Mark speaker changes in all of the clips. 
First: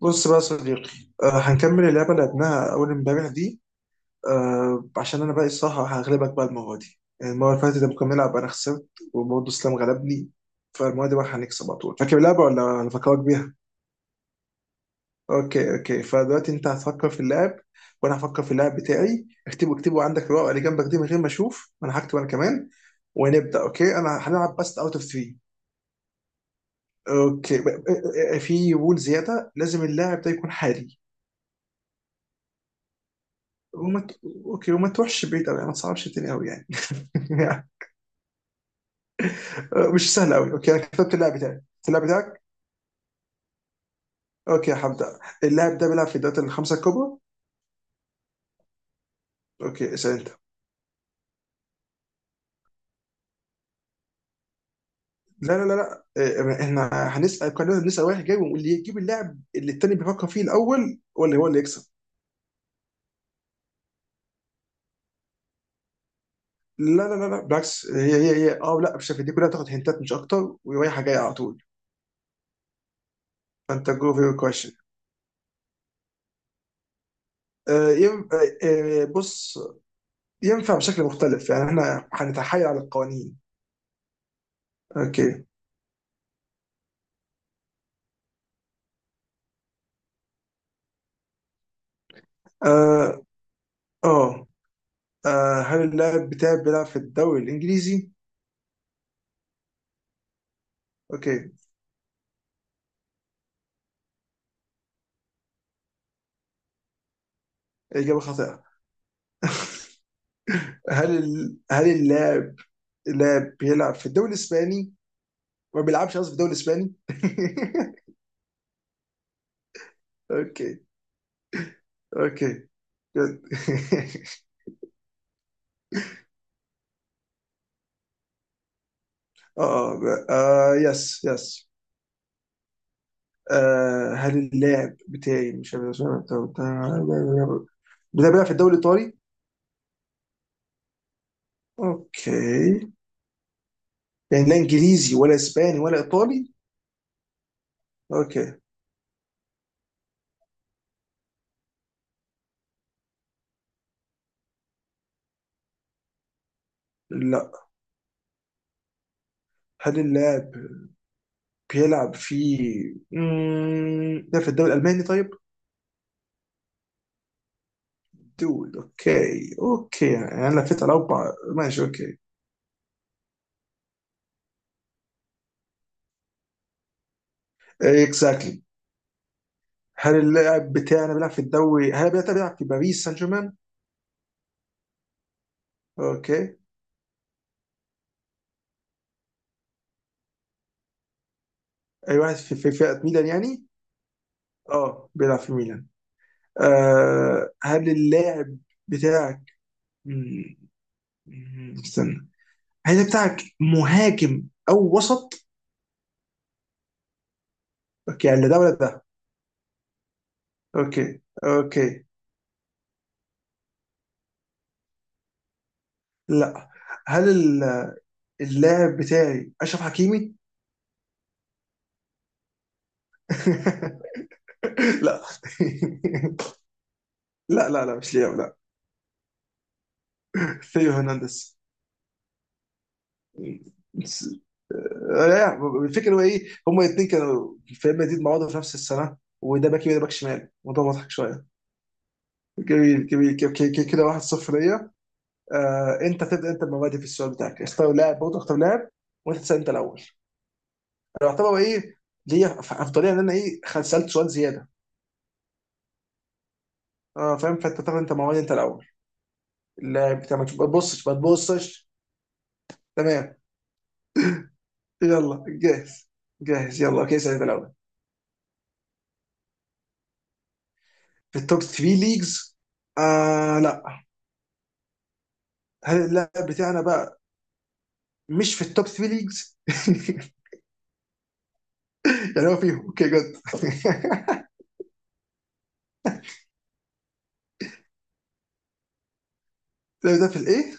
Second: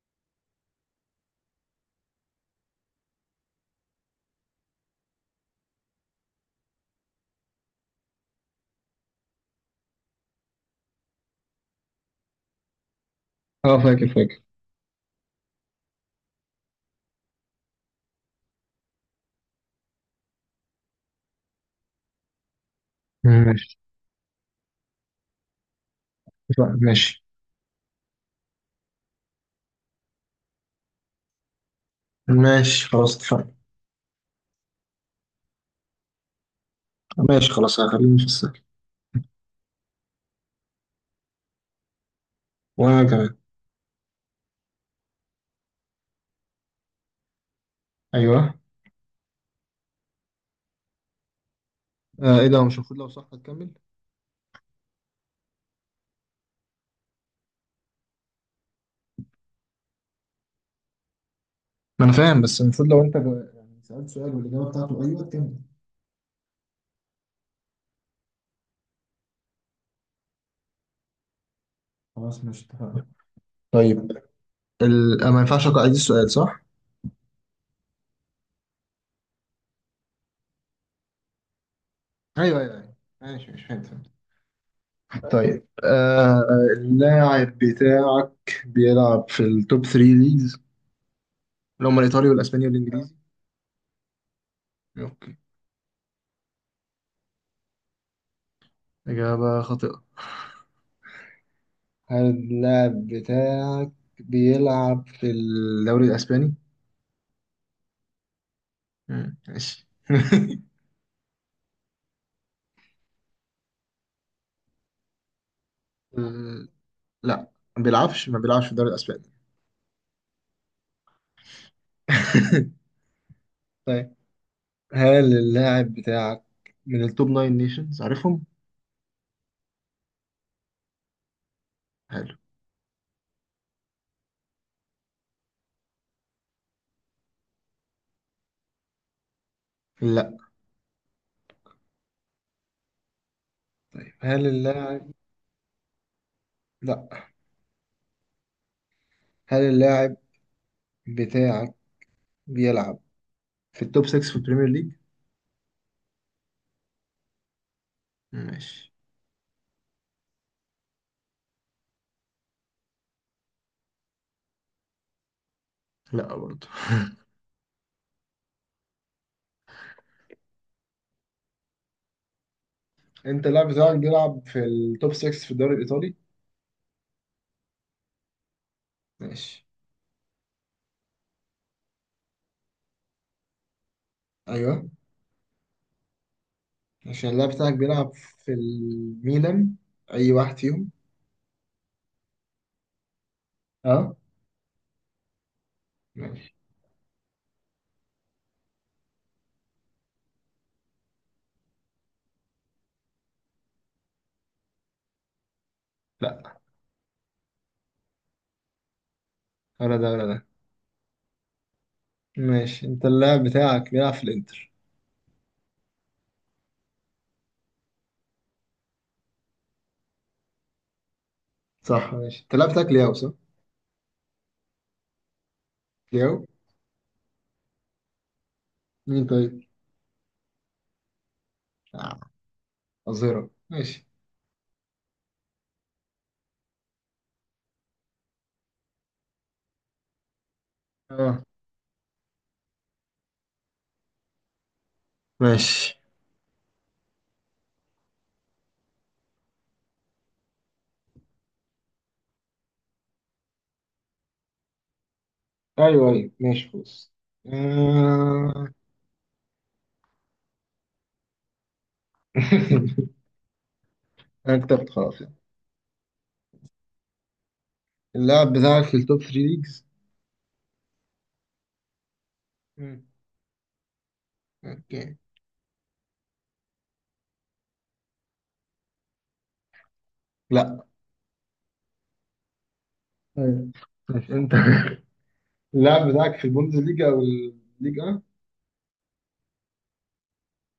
Speaker 1: بص بقى يا صديقي. آه، هنكمل اللعبة اللي لعبناها أول امبارح دي. آه، عشان أنا بقى الصراحة هغلبك بقى المرة دي. يعني المرة اللي فاتت لما كنا بنلعب أنا خسرت، وبرضه إسلام غلبني. فالمرة دي بقى هنكسب على طول. فاكر اللعبة ولا هنفكرك بيها؟
Speaker 2: اه، فاكر فاكر.
Speaker 1: أوكي أوكي، فدلوقتي أنت هتفكر في اللعب وأنا هفكر في اللعب بتاعي. اكتبه عندك الورقة اللي جنبك دي من غير ما أشوف، وأنا هكتب أنا كمان، ونبدأ.
Speaker 2: ماشي.
Speaker 1: أوكي، أنا هنلعب بس أوت أوف 3.
Speaker 2: لا، ماشي.
Speaker 1: أوكي في رول زيادة، لازم اللاعب ده يكون حالي.
Speaker 2: ماشي خلاص، اتفقنا.
Speaker 1: وما ت... اوكي، وما تروحش بعيد قوي، ما تصعبش الدنيا قوي يعني.
Speaker 2: ماشي خلاص، هخليني في السهل.
Speaker 1: مش سهل قوي. اوكي انا كتبت اللاعب بتاعي. اللاعب بتاعك؟
Speaker 2: وانا كمان.
Speaker 1: اوكي هبدا. اللاعب ده بيلعب في الدوري الخمسه الكبرى.
Speaker 2: ايوه.
Speaker 1: اوكي اسال انت.
Speaker 2: آه، ايه ده؟ هو مش المفروض لو صح هتكمل.
Speaker 1: لا لا لا لا إيه، احنا هنسال، كلنا بنسال واحد جاي، واللي يجيب اللاعب اللي التاني بيفكر فيه الاول ولا هو اللي يكسب.
Speaker 2: ما انا فاهم، بس المفروض لو انت يعني سألت سؤال والاجابه بتاعته ايوه تكمل.
Speaker 1: لا لا لا لا بالعكس، هي اه لا مش عارف، دي كلها تاخد هنتات مش اكتر ورايحه جايه على طول.
Speaker 2: خلاص ماشي اتفقنا.
Speaker 1: فانت
Speaker 2: طيب،
Speaker 1: جو فيور كويشن.
Speaker 2: ما ينفعش اقرا عيد السؤال صح؟
Speaker 1: بص، ينفع بشكل مختلف، يعني احنا
Speaker 2: ايوه
Speaker 1: هنتحايل
Speaker 2: ايوه
Speaker 1: على
Speaker 2: ايوه.
Speaker 1: القوانين.
Speaker 2: ماشي ماشي، فهمت فهمت.
Speaker 1: اوكي.
Speaker 2: طيب، اللاعب بتاعك بيلعب في التوب 3 ليجز، اللي هم الايطالي والاسباني والانجليزي.
Speaker 1: آه آه
Speaker 2: اوكي.
Speaker 1: آه، هل اللاعب بتاعي بيلعب في الدوري الإنجليزي؟
Speaker 2: اجابه خاطئه.
Speaker 1: أوكي.
Speaker 2: هل اللاعب بتاعك بيلعب في الدوري الأسباني؟
Speaker 1: إجابة خاطئة.
Speaker 2: مم، ماشي.
Speaker 1: هل اللاعب بيلعب في الدوري الإسباني؟ ما بيلعبش قصدي في الدوري
Speaker 2: آه،
Speaker 1: الإسباني؟
Speaker 2: لا، ما بيلعبش ما بيلعبش في الدوري الأسباني.
Speaker 1: أوكي أوكي. جود
Speaker 2: طيب، هل اللاعب بتاعك من التوب ناين نيشنز عارفهم؟
Speaker 1: آه آه آه، يس يس.
Speaker 2: حلو.
Speaker 1: آه هل اللاعب بتاعي، مش عارف اسمه، بتاعي بيلعب في الدوري الإيطالي؟
Speaker 2: لا.
Speaker 1: أوكي،
Speaker 2: طيب
Speaker 1: يعني
Speaker 2: هل
Speaker 1: لا
Speaker 2: اللاعب.
Speaker 1: إنجليزي ولا إسباني ولا إيطالي؟
Speaker 2: لا،
Speaker 1: أوكي.
Speaker 2: هل اللاعب بتاعك بيلعب في التوب 6 في البريمير ليج؟
Speaker 1: لا
Speaker 2: ماشي.
Speaker 1: هل اللاعب بيلعب في مم، ده في الدوري الألماني طيب؟
Speaker 2: لا برضه.
Speaker 1: دول اوكي اوكي، يعني انا لفيت على اربع، ماشي اوكي.
Speaker 2: انت اللاعب بتاعك بيلعب في التوب 6 في الدوري الإيطالي؟
Speaker 1: اكزاكتلي.
Speaker 2: ماشي.
Speaker 1: هل اللاعب بتاعنا بيلعب في الدوري، هل بيلعب في باريس سان جيرمان؟
Speaker 2: ايوه،
Speaker 1: اوكي.
Speaker 2: عشان اللاعب بتاعك بيلعب في الميلان، أي واحد فيهم.
Speaker 1: اي واحد في في فئة ميلان يعني؟
Speaker 2: أه.
Speaker 1: اه بيلعب في ميلان.
Speaker 2: ماشي.
Speaker 1: آه هل اللاعب بتاعك، مم، استنى. هل اللاعب بتاعك مهاجم او وسط؟
Speaker 2: لأ،
Speaker 1: اوكي، يعني لا ده ولا ده.
Speaker 2: ولا ده ولا ده.
Speaker 1: اوكي اوكي.
Speaker 2: ماشي، أنت اللاعب بتاعك بيلعب في الإنتر.
Speaker 1: لا. هل اللاعب بتاعي اشرف حكيمي؟
Speaker 2: صح. ماشي، أنت اللاعب بتاعك لياو صح؟
Speaker 1: لا
Speaker 2: لياو.
Speaker 1: لا لا لا مش لياو لا.
Speaker 2: مين طيب؟
Speaker 1: ثيو هرنانديز.
Speaker 2: آه. أظهرة، ماشي.
Speaker 1: لا. الفكره هو ايه، هما الاثنين كانوا في ريال مدريد مع بعض في نفس السنه، وده باك يمين وده باك شمال. الموضوع مضحك
Speaker 2: أه.
Speaker 1: شويه. جميل جميل، كده 1-0 ليا. آه
Speaker 2: ماشي.
Speaker 1: انت تبدا انت بمبادئ في السؤال بتاعك، اختار لاعب برضه اختار لاعب وانت تسال انت الاول. انا اعتبر ايه، ليا افضليه ان انا ايه، سالت سؤال زياده.
Speaker 2: أيوه أيوه، ماشي خلاص.
Speaker 1: اه فاهم، فانت تاخد انت مواد انت
Speaker 2: آه.
Speaker 1: الاول. اللاعب بتاع، ما تبقى- تبصش ما تبصش. تمام.
Speaker 2: أنا كتبت خلاص يعني.
Speaker 1: يلا جاهز؟ جاهز يلا. اوكي سعيد الاول.
Speaker 2: اللاعب بتاعك في التوب 3 ليجز.
Speaker 1: في التوب 3 ليجز؟
Speaker 2: مم.
Speaker 1: آه لا.
Speaker 2: أوكي.
Speaker 1: هل اللاعب بتاعنا بقى مش في التوب 3 ليجز؟
Speaker 2: لأ.
Speaker 1: يعني هو فيهم، اوكي جد
Speaker 2: أيوه. ماشي أنت. اللاعب بتاعك في البوندس ليجا أو الليجا،
Speaker 1: اللاعب ده في الايه؟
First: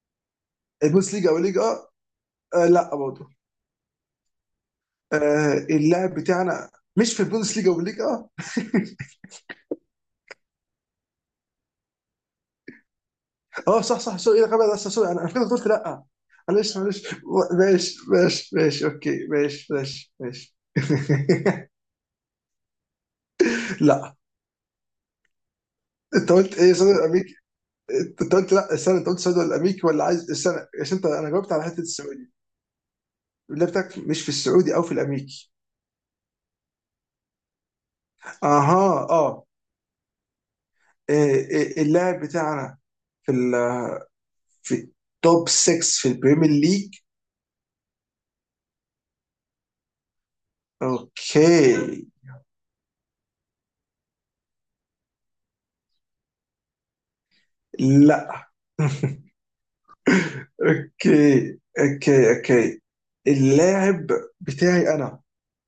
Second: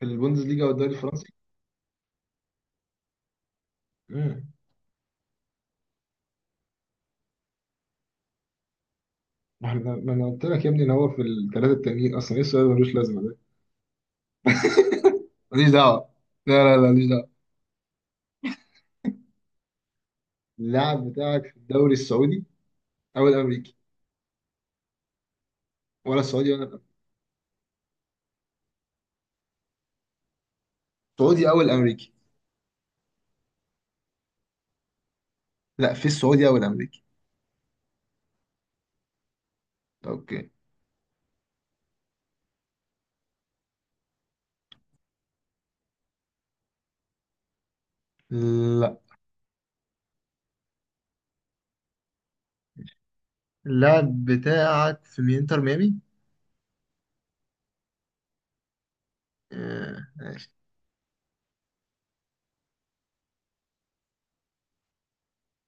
Speaker 2: في البوندسليجا والدوري
Speaker 1: البوندس
Speaker 2: الفرنسي.
Speaker 1: ليجا او ليجا؟ آه لا برضه.
Speaker 2: امم
Speaker 1: آه اللاعب بتاعنا مش في البوندس ليجا او ليجا اه؟
Speaker 2: ما انا قلت لك يا ابني ان هو في الثلاثه التانيين اصلا، ايه السؤال اللي ملوش لازمه ده؟
Speaker 1: آه، صح صح سوري، ايه الغباء ده، سوري انا فكرت قلت
Speaker 2: ماليش
Speaker 1: لا آه.
Speaker 2: دعوه. لا لا
Speaker 1: معلش
Speaker 2: لا، ماليش
Speaker 1: معلش.
Speaker 2: دعوه.
Speaker 1: ماشي ماشي ماشي اوكي ماشي ماشي ماشي
Speaker 2: اللاعب بتاعك في الدوري السعودي او الامريكي.
Speaker 1: لا.
Speaker 2: ولا
Speaker 1: انت
Speaker 2: السعودي
Speaker 1: قلت
Speaker 2: ولا
Speaker 1: ايه
Speaker 2: الأمريكي.
Speaker 1: سوري؟ انت قلت لا، استنى، انت قلت السعودي ولا الامريكي ولا عايز، استنى عشان انت، انا
Speaker 2: السعودي
Speaker 1: جاوبت
Speaker 2: او
Speaker 1: على حته
Speaker 2: الامريكي.
Speaker 1: السعودي. اللاعب بتاعك مش في السعودي او في الامريكي؟
Speaker 2: لا، في السعودي او الامريكي.
Speaker 1: اها اه.
Speaker 2: اوكي.
Speaker 1: إيه، إيه، اللاعب بتاعنا في ال في توب 6 في البريمير ليج؟
Speaker 2: لا،
Speaker 1: اوكي.
Speaker 2: اللاعب بتاعك في انتر ميامي.
Speaker 1: لا
Speaker 2: آه، ماشي.
Speaker 1: اوكي اوكي اوكي. اللاعب بتاعي انا،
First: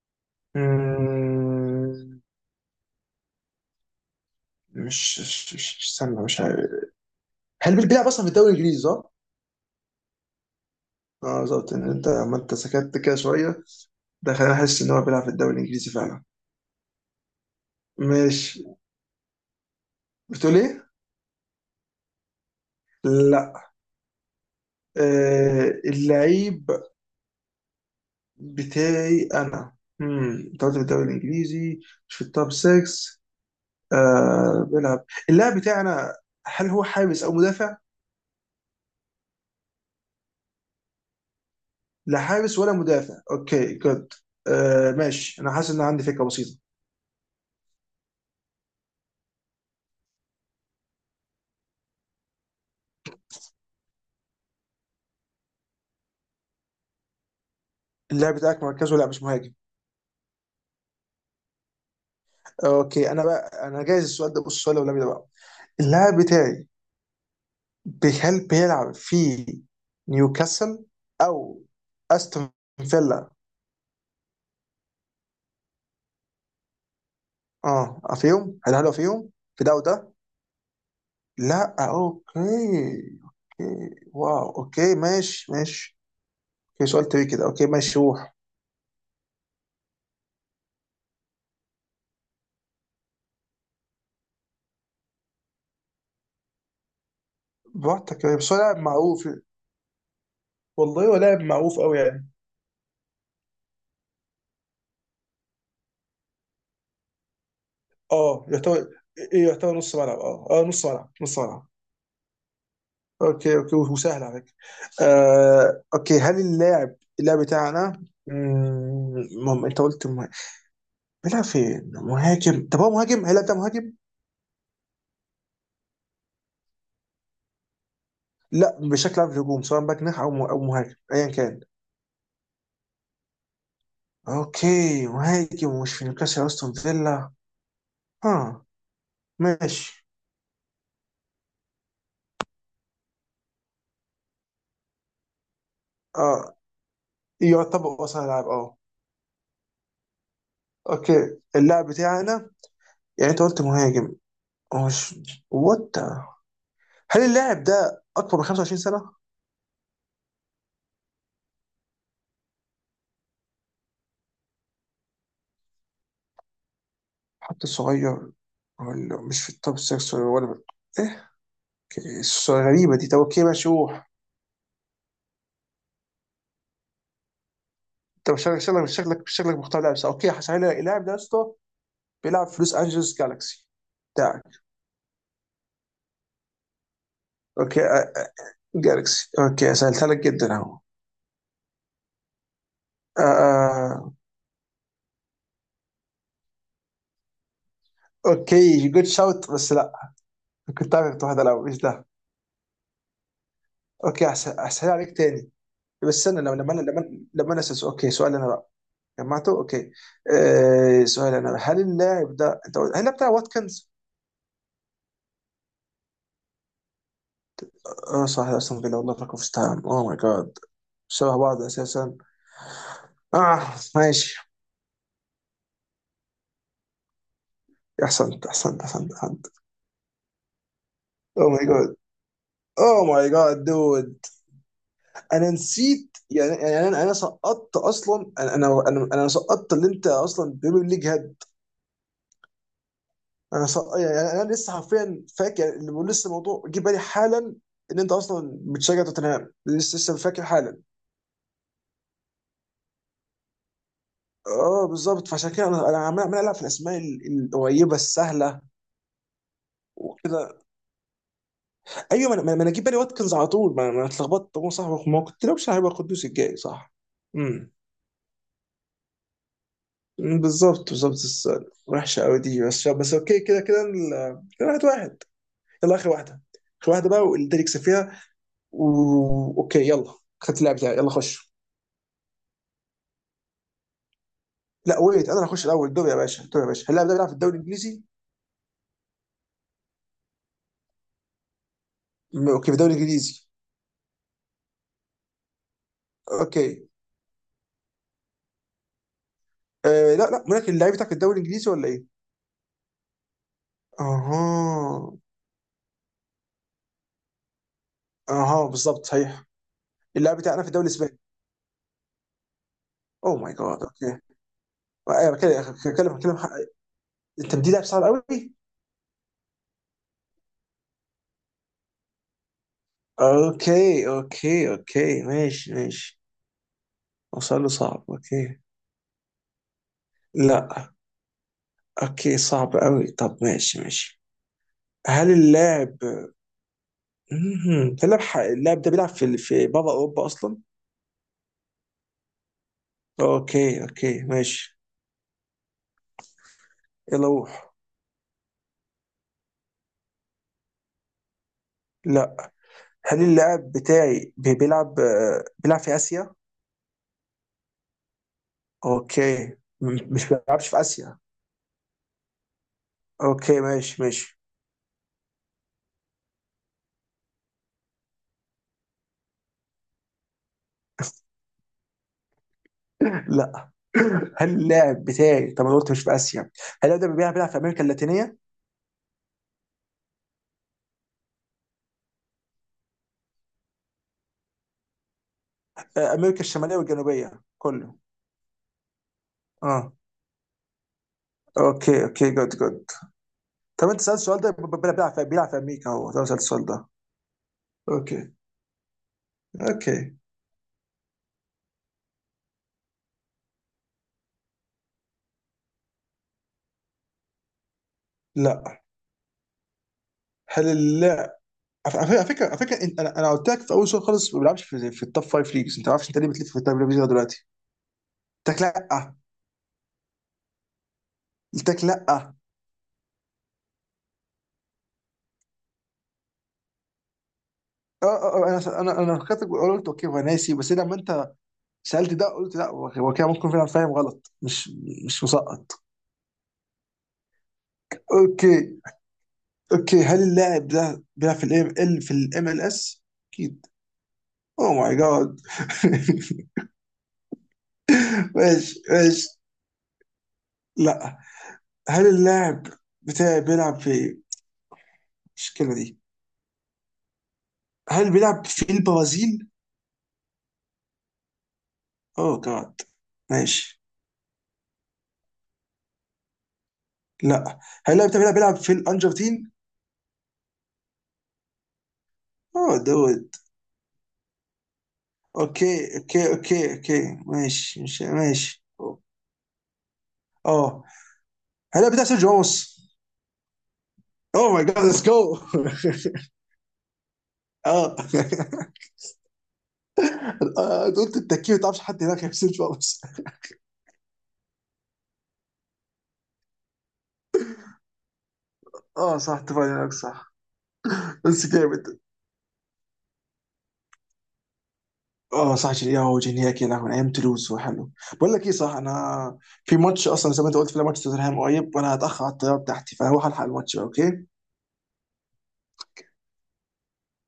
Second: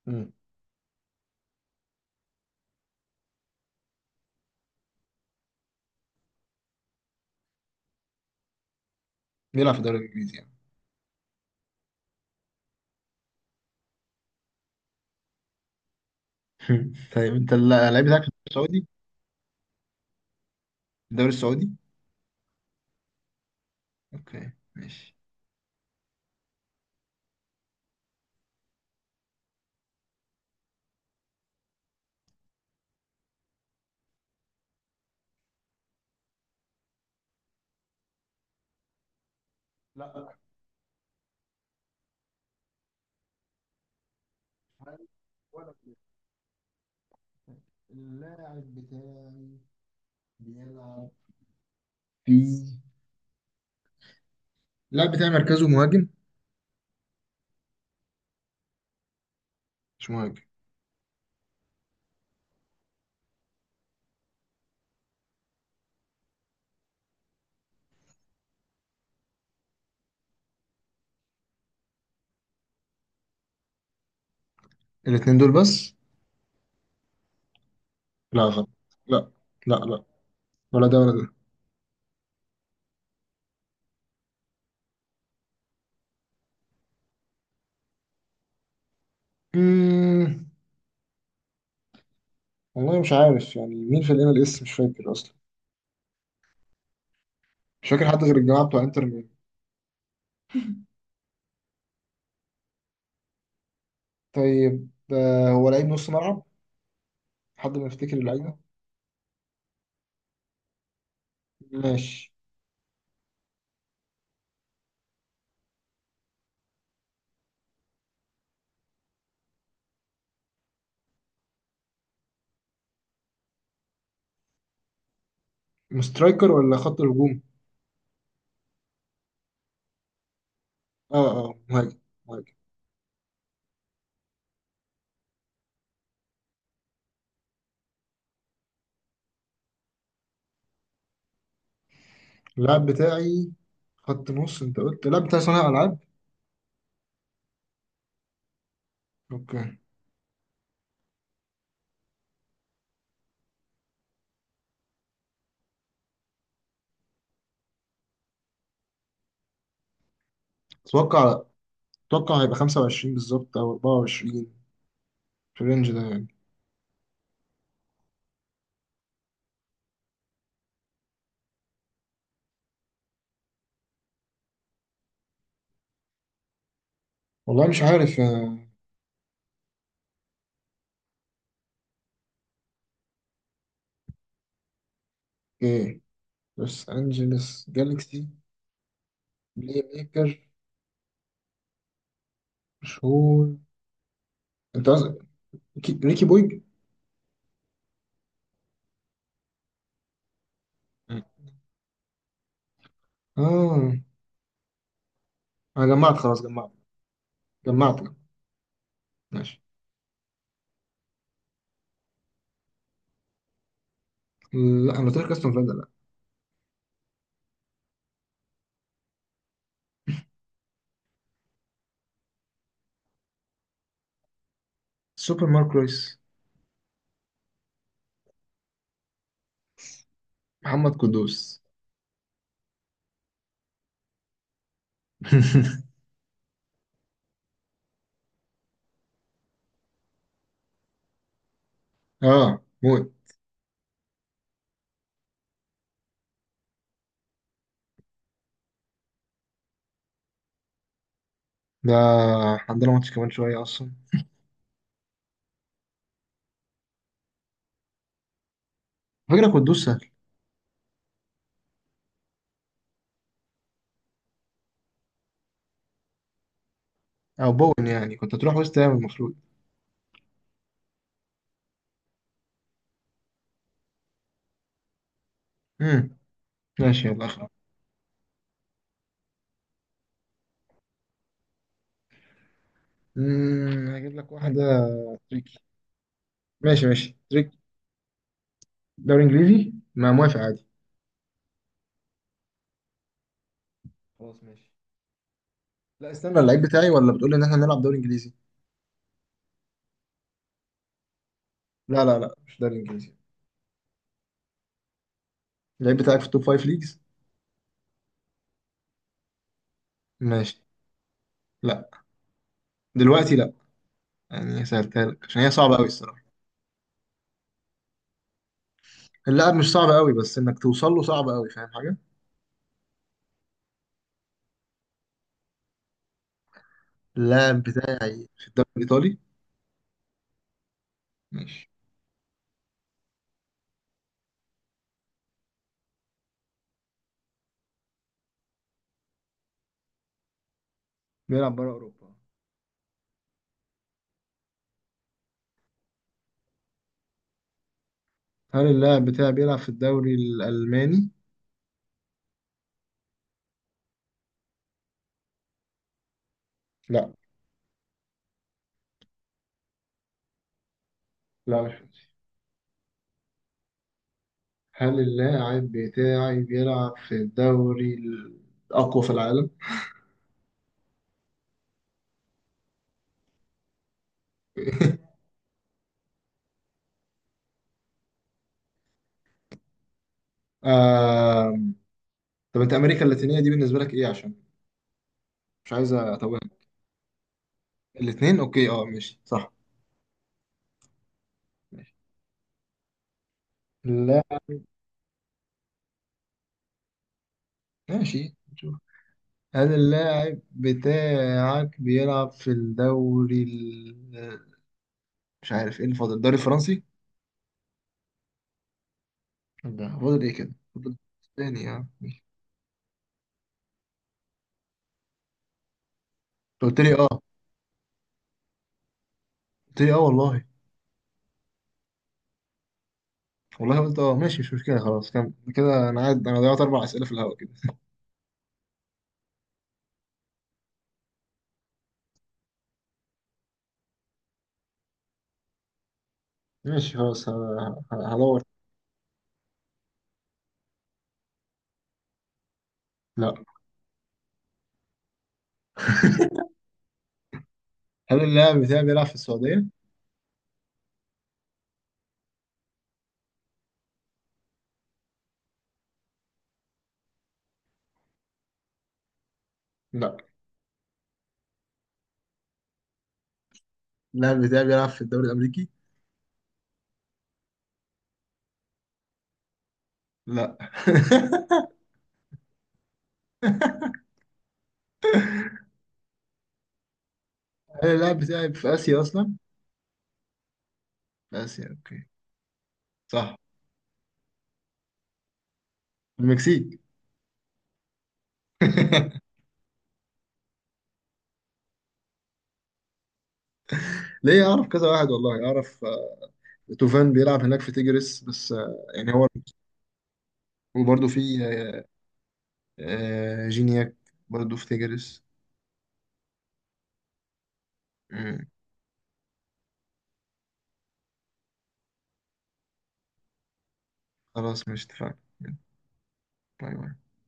Speaker 2: امم.
Speaker 1: مم، استنى، مش عارف. هل بيلعب اصلا في الدوري الانجليزي صح؟
Speaker 2: بيلعب في الدوري الانجليزي يعني.
Speaker 1: اه بالظبط، ان انت لما انت سكت كده شويه، ده خلاني احس ان هو بيلعب في الدوري الانجليزي فعلا.
Speaker 2: طيب انت اللاعب بتاعك في الدوري
Speaker 1: ماشي.
Speaker 2: السعودي.
Speaker 1: بتقول ايه؟
Speaker 2: الدوري السعودي.
Speaker 1: لا.
Speaker 2: اوكي ماشي.
Speaker 1: آه اللعيب بتاعي انا، انت قلت في الدوري الانجليزي مش في التوب 6، آه بيلعب. اللاعب بتاعي انا، هل هو حارس او مدافع؟ لا حارس ولا مدافع، اوكي جود. آه ماشي، انا حاسس
Speaker 2: لا،
Speaker 1: ان عندي فكره بسيطه.
Speaker 2: اللاعب بتاعي بيلعب في اللاعب بتاعي مركزه مهاجم.
Speaker 1: اللاعب بتاعك مركزه لا مش مهاجم؟
Speaker 2: مش مهاجم.
Speaker 1: اوكي انا بقى انا جايز السؤال ده، بص السؤال الاولاني ده بقى. اللاعب بتاعي بيلعب في نيوكاسل او استون فيلا؟
Speaker 2: الاتنين دول بس.
Speaker 1: اه
Speaker 2: لا،
Speaker 1: فيهم،
Speaker 2: غلط.
Speaker 1: هل هل
Speaker 2: لا
Speaker 1: فيهم في
Speaker 2: لا
Speaker 1: ده
Speaker 2: لا،
Speaker 1: وده؟
Speaker 2: ولا ده ولا ده.
Speaker 1: لا اوكي. اوكي واو اوكي ماشي ماشي. اوكي سؤال تري كده، اوكي ماشي روح.
Speaker 2: مم. والله مش عارف يعني مين في الMLS، مش فاكر اصلا. مش فاكر حد
Speaker 1: براحتك
Speaker 2: غير
Speaker 1: يعني، بس هو
Speaker 2: الجماعه
Speaker 1: لاعب
Speaker 2: بتوع انتر ميامي.
Speaker 1: معروف. والله هو لاعب معروف قوي يعني.
Speaker 2: طيب، هو لعيب نص ملعب، حد ما يفتكر
Speaker 1: اه
Speaker 2: اللعيبه.
Speaker 1: يعتبر ايه، يعتبر نص ملعب. اه اه، نص ملعب.
Speaker 2: ماشي.
Speaker 1: اوكي اوكي، وسهل على فكره. آه اوكي، هل اللاعب بتاعنا، انت قلت بيلعب فين؟ مهاجم؟ طب هو مهاجم؟ هيلعب ده مهاجم؟
Speaker 2: مسترايكر ولا خط هجوم.
Speaker 1: لا بشكل عام في الهجوم، سواء باك جناح او او مهاجم ايا
Speaker 2: اه اه،
Speaker 1: كان.
Speaker 2: مهاجم مهاجم.
Speaker 1: اوكي مهاجم، ومش في نيوكاسل استون فيلا. ها ماشي.
Speaker 2: اللاعب بتاعي خط نص، انت قلت اللاعب بتاعي صانع العاب.
Speaker 1: اه يعتبر اصلا لاعب اه.
Speaker 2: اوكي.
Speaker 1: اوكي اللاعب بتاعنا، يعني انت قلت مهاجم، هو مش، وات، هل اللاعب ده اكبر من 25 سنه؟
Speaker 2: اتوقع اتوقع هيبقى 25 بالظبط او 24، في الرينج ده يعني.
Speaker 1: حتى صغير، ولا مش في التوب 6 ولا ايه؟ اوكي، الصورة غريبه دي. طب اوكي ماشي روح.
Speaker 2: والله مش عارف.
Speaker 1: انت مش شكلك، شكلك مش شكلك مختار لاعب صح. اوكي هسهل، اللاعب ده يا اسطى بيلعب في لوس انجلوس جالكسي بتاعك؟
Speaker 2: ايه. لوس انجلس
Speaker 1: اوكي آه،
Speaker 2: جالكسي.
Speaker 1: جالكسي، اوكي
Speaker 2: بلاي
Speaker 1: سهلتها لك
Speaker 2: ميكر
Speaker 1: جدا اهو. آه،
Speaker 2: مشهور.
Speaker 1: آه،
Speaker 2: انت قصدك ريكي بويج.
Speaker 1: اوكي جود شوت بس لا. كنت عارف، كنت واحد الاول، ايش ده.
Speaker 2: اه،
Speaker 1: اوكي احسن عليك تاني.
Speaker 2: انا
Speaker 1: بس
Speaker 2: جمعت
Speaker 1: استنى
Speaker 2: خلاص،
Speaker 1: لما
Speaker 2: جمعت
Speaker 1: لما انا لما لما انا
Speaker 2: جمعت.
Speaker 1: اوكي سؤال انا بقى. جمعته
Speaker 2: ماشي.
Speaker 1: اوكي. آه سؤال انا بقى. هل اللاعب ده انت قلت، هل اللاعب بتاع واتكنز؟
Speaker 2: لا، انا قلت لك استون فيلا، لا.
Speaker 1: اه صح اصلا فيلا، والله فاكر في تايم، اوه ماي جاد. شبه بعض اساسا. اه ماشي.
Speaker 2: سوبر مارك رويس.
Speaker 1: احسنت احسنت.
Speaker 2: محمد
Speaker 1: اوه
Speaker 2: قدوس.
Speaker 1: ماي جاد، اوه ماي جاد دود. انا نسيت يعني، يعني انا سقطت اصلا، أنا سقطت، اللي انت اصلا بريمير ليج هاد.
Speaker 2: اه، موت.
Speaker 1: انا سقط، يعني انا أنا لسه حرفيا فاكر، يعني اللي بقول لسه الموضوع جه بالي حالا. ان انت اصلا بتشجع توتنهام، لسه لسه فاكر حالا.
Speaker 2: ده عندنا ماتش كمان شويه اصلا.
Speaker 1: اه بالظبط، فعشان كده انا عمال العب في الاسماء القريبه السهله
Speaker 2: فكره قدوس سهل.
Speaker 1: وكده. ايوه، ما انا ما أنا جه بالي واتكنز على طول، ما أنا اتلخبطت هو صح، ما كنت لو مش هيبقى قدوس الجاي صح.
Speaker 2: او
Speaker 1: امم.
Speaker 2: بون يعني، كنت هتروح وسط هام المفروض.
Speaker 1: بالظبط بالظبط بس. وحشه قوي دي بس بس. اوكي كده كده كده واحد واحد. يلا اخر
Speaker 2: امم.
Speaker 1: واحده. اخر
Speaker 2: ماشي،
Speaker 1: واحده بقى
Speaker 2: يلا اخر.
Speaker 1: واللي يكسب فيها و... اوكي يلا، خدت اللاعب بتاعي، يلا خش.
Speaker 2: هجيب لك واحدة.
Speaker 1: لا ويت، انا اللي
Speaker 2: تريكي.
Speaker 1: هخش الاول، دوري يا باشا دوري يا
Speaker 2: ماشي
Speaker 1: باشا. اللاعب ده
Speaker 2: ماشي،
Speaker 1: بيلعب في الدوري
Speaker 2: تريكي.
Speaker 1: الانجليزي.
Speaker 2: دوري انجليزي، ما موافق عادي.
Speaker 1: اوكي، في الدوري الانجليزي.
Speaker 2: خلاص ماشي. لا استنى، اللعيب
Speaker 1: اوكي
Speaker 2: بتاعي ولا بتقول لي ان احنا نلعب دوري انجليزي.
Speaker 1: آه لا لا، ولكن اللاعب بتاعك في الدوري الانجليزي ولا
Speaker 2: لا
Speaker 1: ايه؟
Speaker 2: لا لا، مش دوري انجليزي.
Speaker 1: اها.
Speaker 2: اللعيب بتاعك في التوب فايف ليجز.
Speaker 1: اها بالظبط صحيح. اللاعب
Speaker 2: ماشي.
Speaker 1: بتاعنا في الدوري الاسباني؟
Speaker 2: لا دلوقتي،
Speaker 1: اوه
Speaker 2: لا.
Speaker 1: ماي جاد اوكي.
Speaker 2: يعني سهلتها
Speaker 1: آه،
Speaker 2: لك
Speaker 1: ايوه
Speaker 2: عشان هي
Speaker 1: بتكلم
Speaker 2: صعبة قوي
Speaker 1: بتكلم
Speaker 2: الصراحة.
Speaker 1: بتكلم انت بدي لاعب صعب قوي.
Speaker 2: اللاعب مش صعب قوي، بس انك توصل له صعب قوي. فاهم حاجة؟
Speaker 1: اوكي اوكي اوكي ماشي ماشي. اوصل
Speaker 2: اللاعب
Speaker 1: له صعب
Speaker 2: بتاعي
Speaker 1: اوكي.
Speaker 2: في الدوري الايطالي.
Speaker 1: لا.
Speaker 2: ماشي.
Speaker 1: اوكي صعب قوي، طب ماشي ماشي. هل اللاعب، مهم. اللاعب اللاعب ده بيلعب في في بابا اوروبا اصلا؟
Speaker 2: بيلعب بره اوروبا.
Speaker 1: اوكي اوكي ماشي. يلا روح.
Speaker 2: هل اللاعب بتاعي بيلعب في الدوري الالماني؟
Speaker 1: لا. هل اللاعب بتاعي بيلعب آه، بيلعب في اسيا؟
Speaker 2: لا.
Speaker 1: اوكي، مش بيلعبش في اسيا.
Speaker 2: لا مش.
Speaker 1: اوكي ماشي ماشي
Speaker 2: هل اللاعب بتاعي بيلعب في الدوري الأقوى في العالم؟
Speaker 1: لا. هل اللاعب بتاعي، طب انا قلت مش في اسيا، هل اللاعب ده بيلعب في امريكا اللاتينيه؟
Speaker 2: آم... طب أنت أمريكا اللاتينية دي بالنسبة لك إيه؟ عشان مش عايز
Speaker 1: آه، امريكا
Speaker 2: أتوهك.
Speaker 1: الشماليه والجنوبيه كله.
Speaker 2: الاتنين. أوكي، أه ماشي صح.
Speaker 1: اه.
Speaker 2: ماشي.
Speaker 1: اوكي اوكي جود جود. طب انت سالت
Speaker 2: لا
Speaker 1: السؤال ده، بيلعب في بيلعب في امريكا، هو ده سالت السؤال ده؟ اوكي.
Speaker 2: ماشي، نشوف. هل
Speaker 1: اوكي
Speaker 2: اللاعب بتاعك بيلعب في الدوري مش عارف إيه اللي فاضل، الدوري الفرنسي؟
Speaker 1: لا
Speaker 2: لا. فاضل إيه كده؟
Speaker 1: هل
Speaker 2: فاضل
Speaker 1: اللاعب،
Speaker 2: تاني يعني.
Speaker 1: على فكره،
Speaker 2: ماشي.
Speaker 1: على فكرة انا قلت لك في اول سؤال خالص ما بيلعبش في، في التوب فايف ليجز، انت ما عارفش انت ليه بتلف في التوب
Speaker 2: قلت
Speaker 1: فايف
Speaker 2: لي
Speaker 1: ليجز لغاية
Speaker 2: أه.
Speaker 1: دلوقتي. قلت لك لا.
Speaker 2: قلت لي أه والله.
Speaker 1: قلت لك لا اه.
Speaker 2: والله قلت أه. ماشي، مش مشكلة. خلاص كم كده، أنا ضيعت أربع أسئلة في الهواء كده.
Speaker 1: اه أه، انا انا فكرت قلت اوكي هو ناسي، بس لما انت سالت ده قلت لا، هو هو كده ممكن فعلا فاهم غلط، مش مش مسقط.
Speaker 2: ماشي خلاص. هدور.
Speaker 1: اوكي اوكي. هل اللاعب ده بيلعب في الام ال، في الام ال اس؟
Speaker 2: لا.
Speaker 1: اكيد. اوه ماي جاد
Speaker 2: هل اللاعب
Speaker 1: ماشي
Speaker 2: بتاعي بيلعب في
Speaker 1: ماشي.
Speaker 2: السعودية؟
Speaker 1: لا. هل اللاعب بتاعي بيلعب في، مش الكلمه دي، هل بيلعب في البرازيل؟
Speaker 2: لا،
Speaker 1: اوه جاد. ماشي.
Speaker 2: اللاعب بتاعي بيلعب في الدوري الأمريكي؟
Speaker 1: لا. هل بيلعب في الارجنتين؟
Speaker 2: لا.
Speaker 1: اوه دود. اوكي اوكي اوكي اوكي ماشي
Speaker 2: هل
Speaker 1: ماشي
Speaker 2: اللاعب بتاعي
Speaker 1: ماشي.
Speaker 2: في آسيا أصلا؟
Speaker 1: اه.
Speaker 2: في آسيا
Speaker 1: هل بتاع
Speaker 2: أوكي.
Speaker 1: سيرجيو راموس؟
Speaker 2: صح.
Speaker 1: اوه ماي جاد ليتس جو
Speaker 2: في المكسيك.
Speaker 1: اه. آه، انت قلت التكيه ما تعرفش حد هناك غير سيرجيو راموس.
Speaker 2: ليه، أعرف كذا واحد والله، أعرف. توفان بيلعب هناك في تيجرس بس. يعني
Speaker 1: اه
Speaker 2: هو.
Speaker 1: صح اتفقنا هناك صح.
Speaker 2: وبرضه في
Speaker 1: بس
Speaker 2: آه،
Speaker 1: جامد.
Speaker 2: جينياك برضه في تيجرس.
Speaker 1: اه صح جيلياو وجينياك، يا لهوي، من ايام تولوز، وحلو. بقول
Speaker 2: مم،
Speaker 1: لك ايه صح، انا في ماتش اصلا، زي ما انت قلت في ماتش توتنهام قريب، وانا هتاخر على الطياره بتاعتي، فهروح الحق الماتش بقى اوكي.
Speaker 2: خلاص مش اتفقنا. باي باي.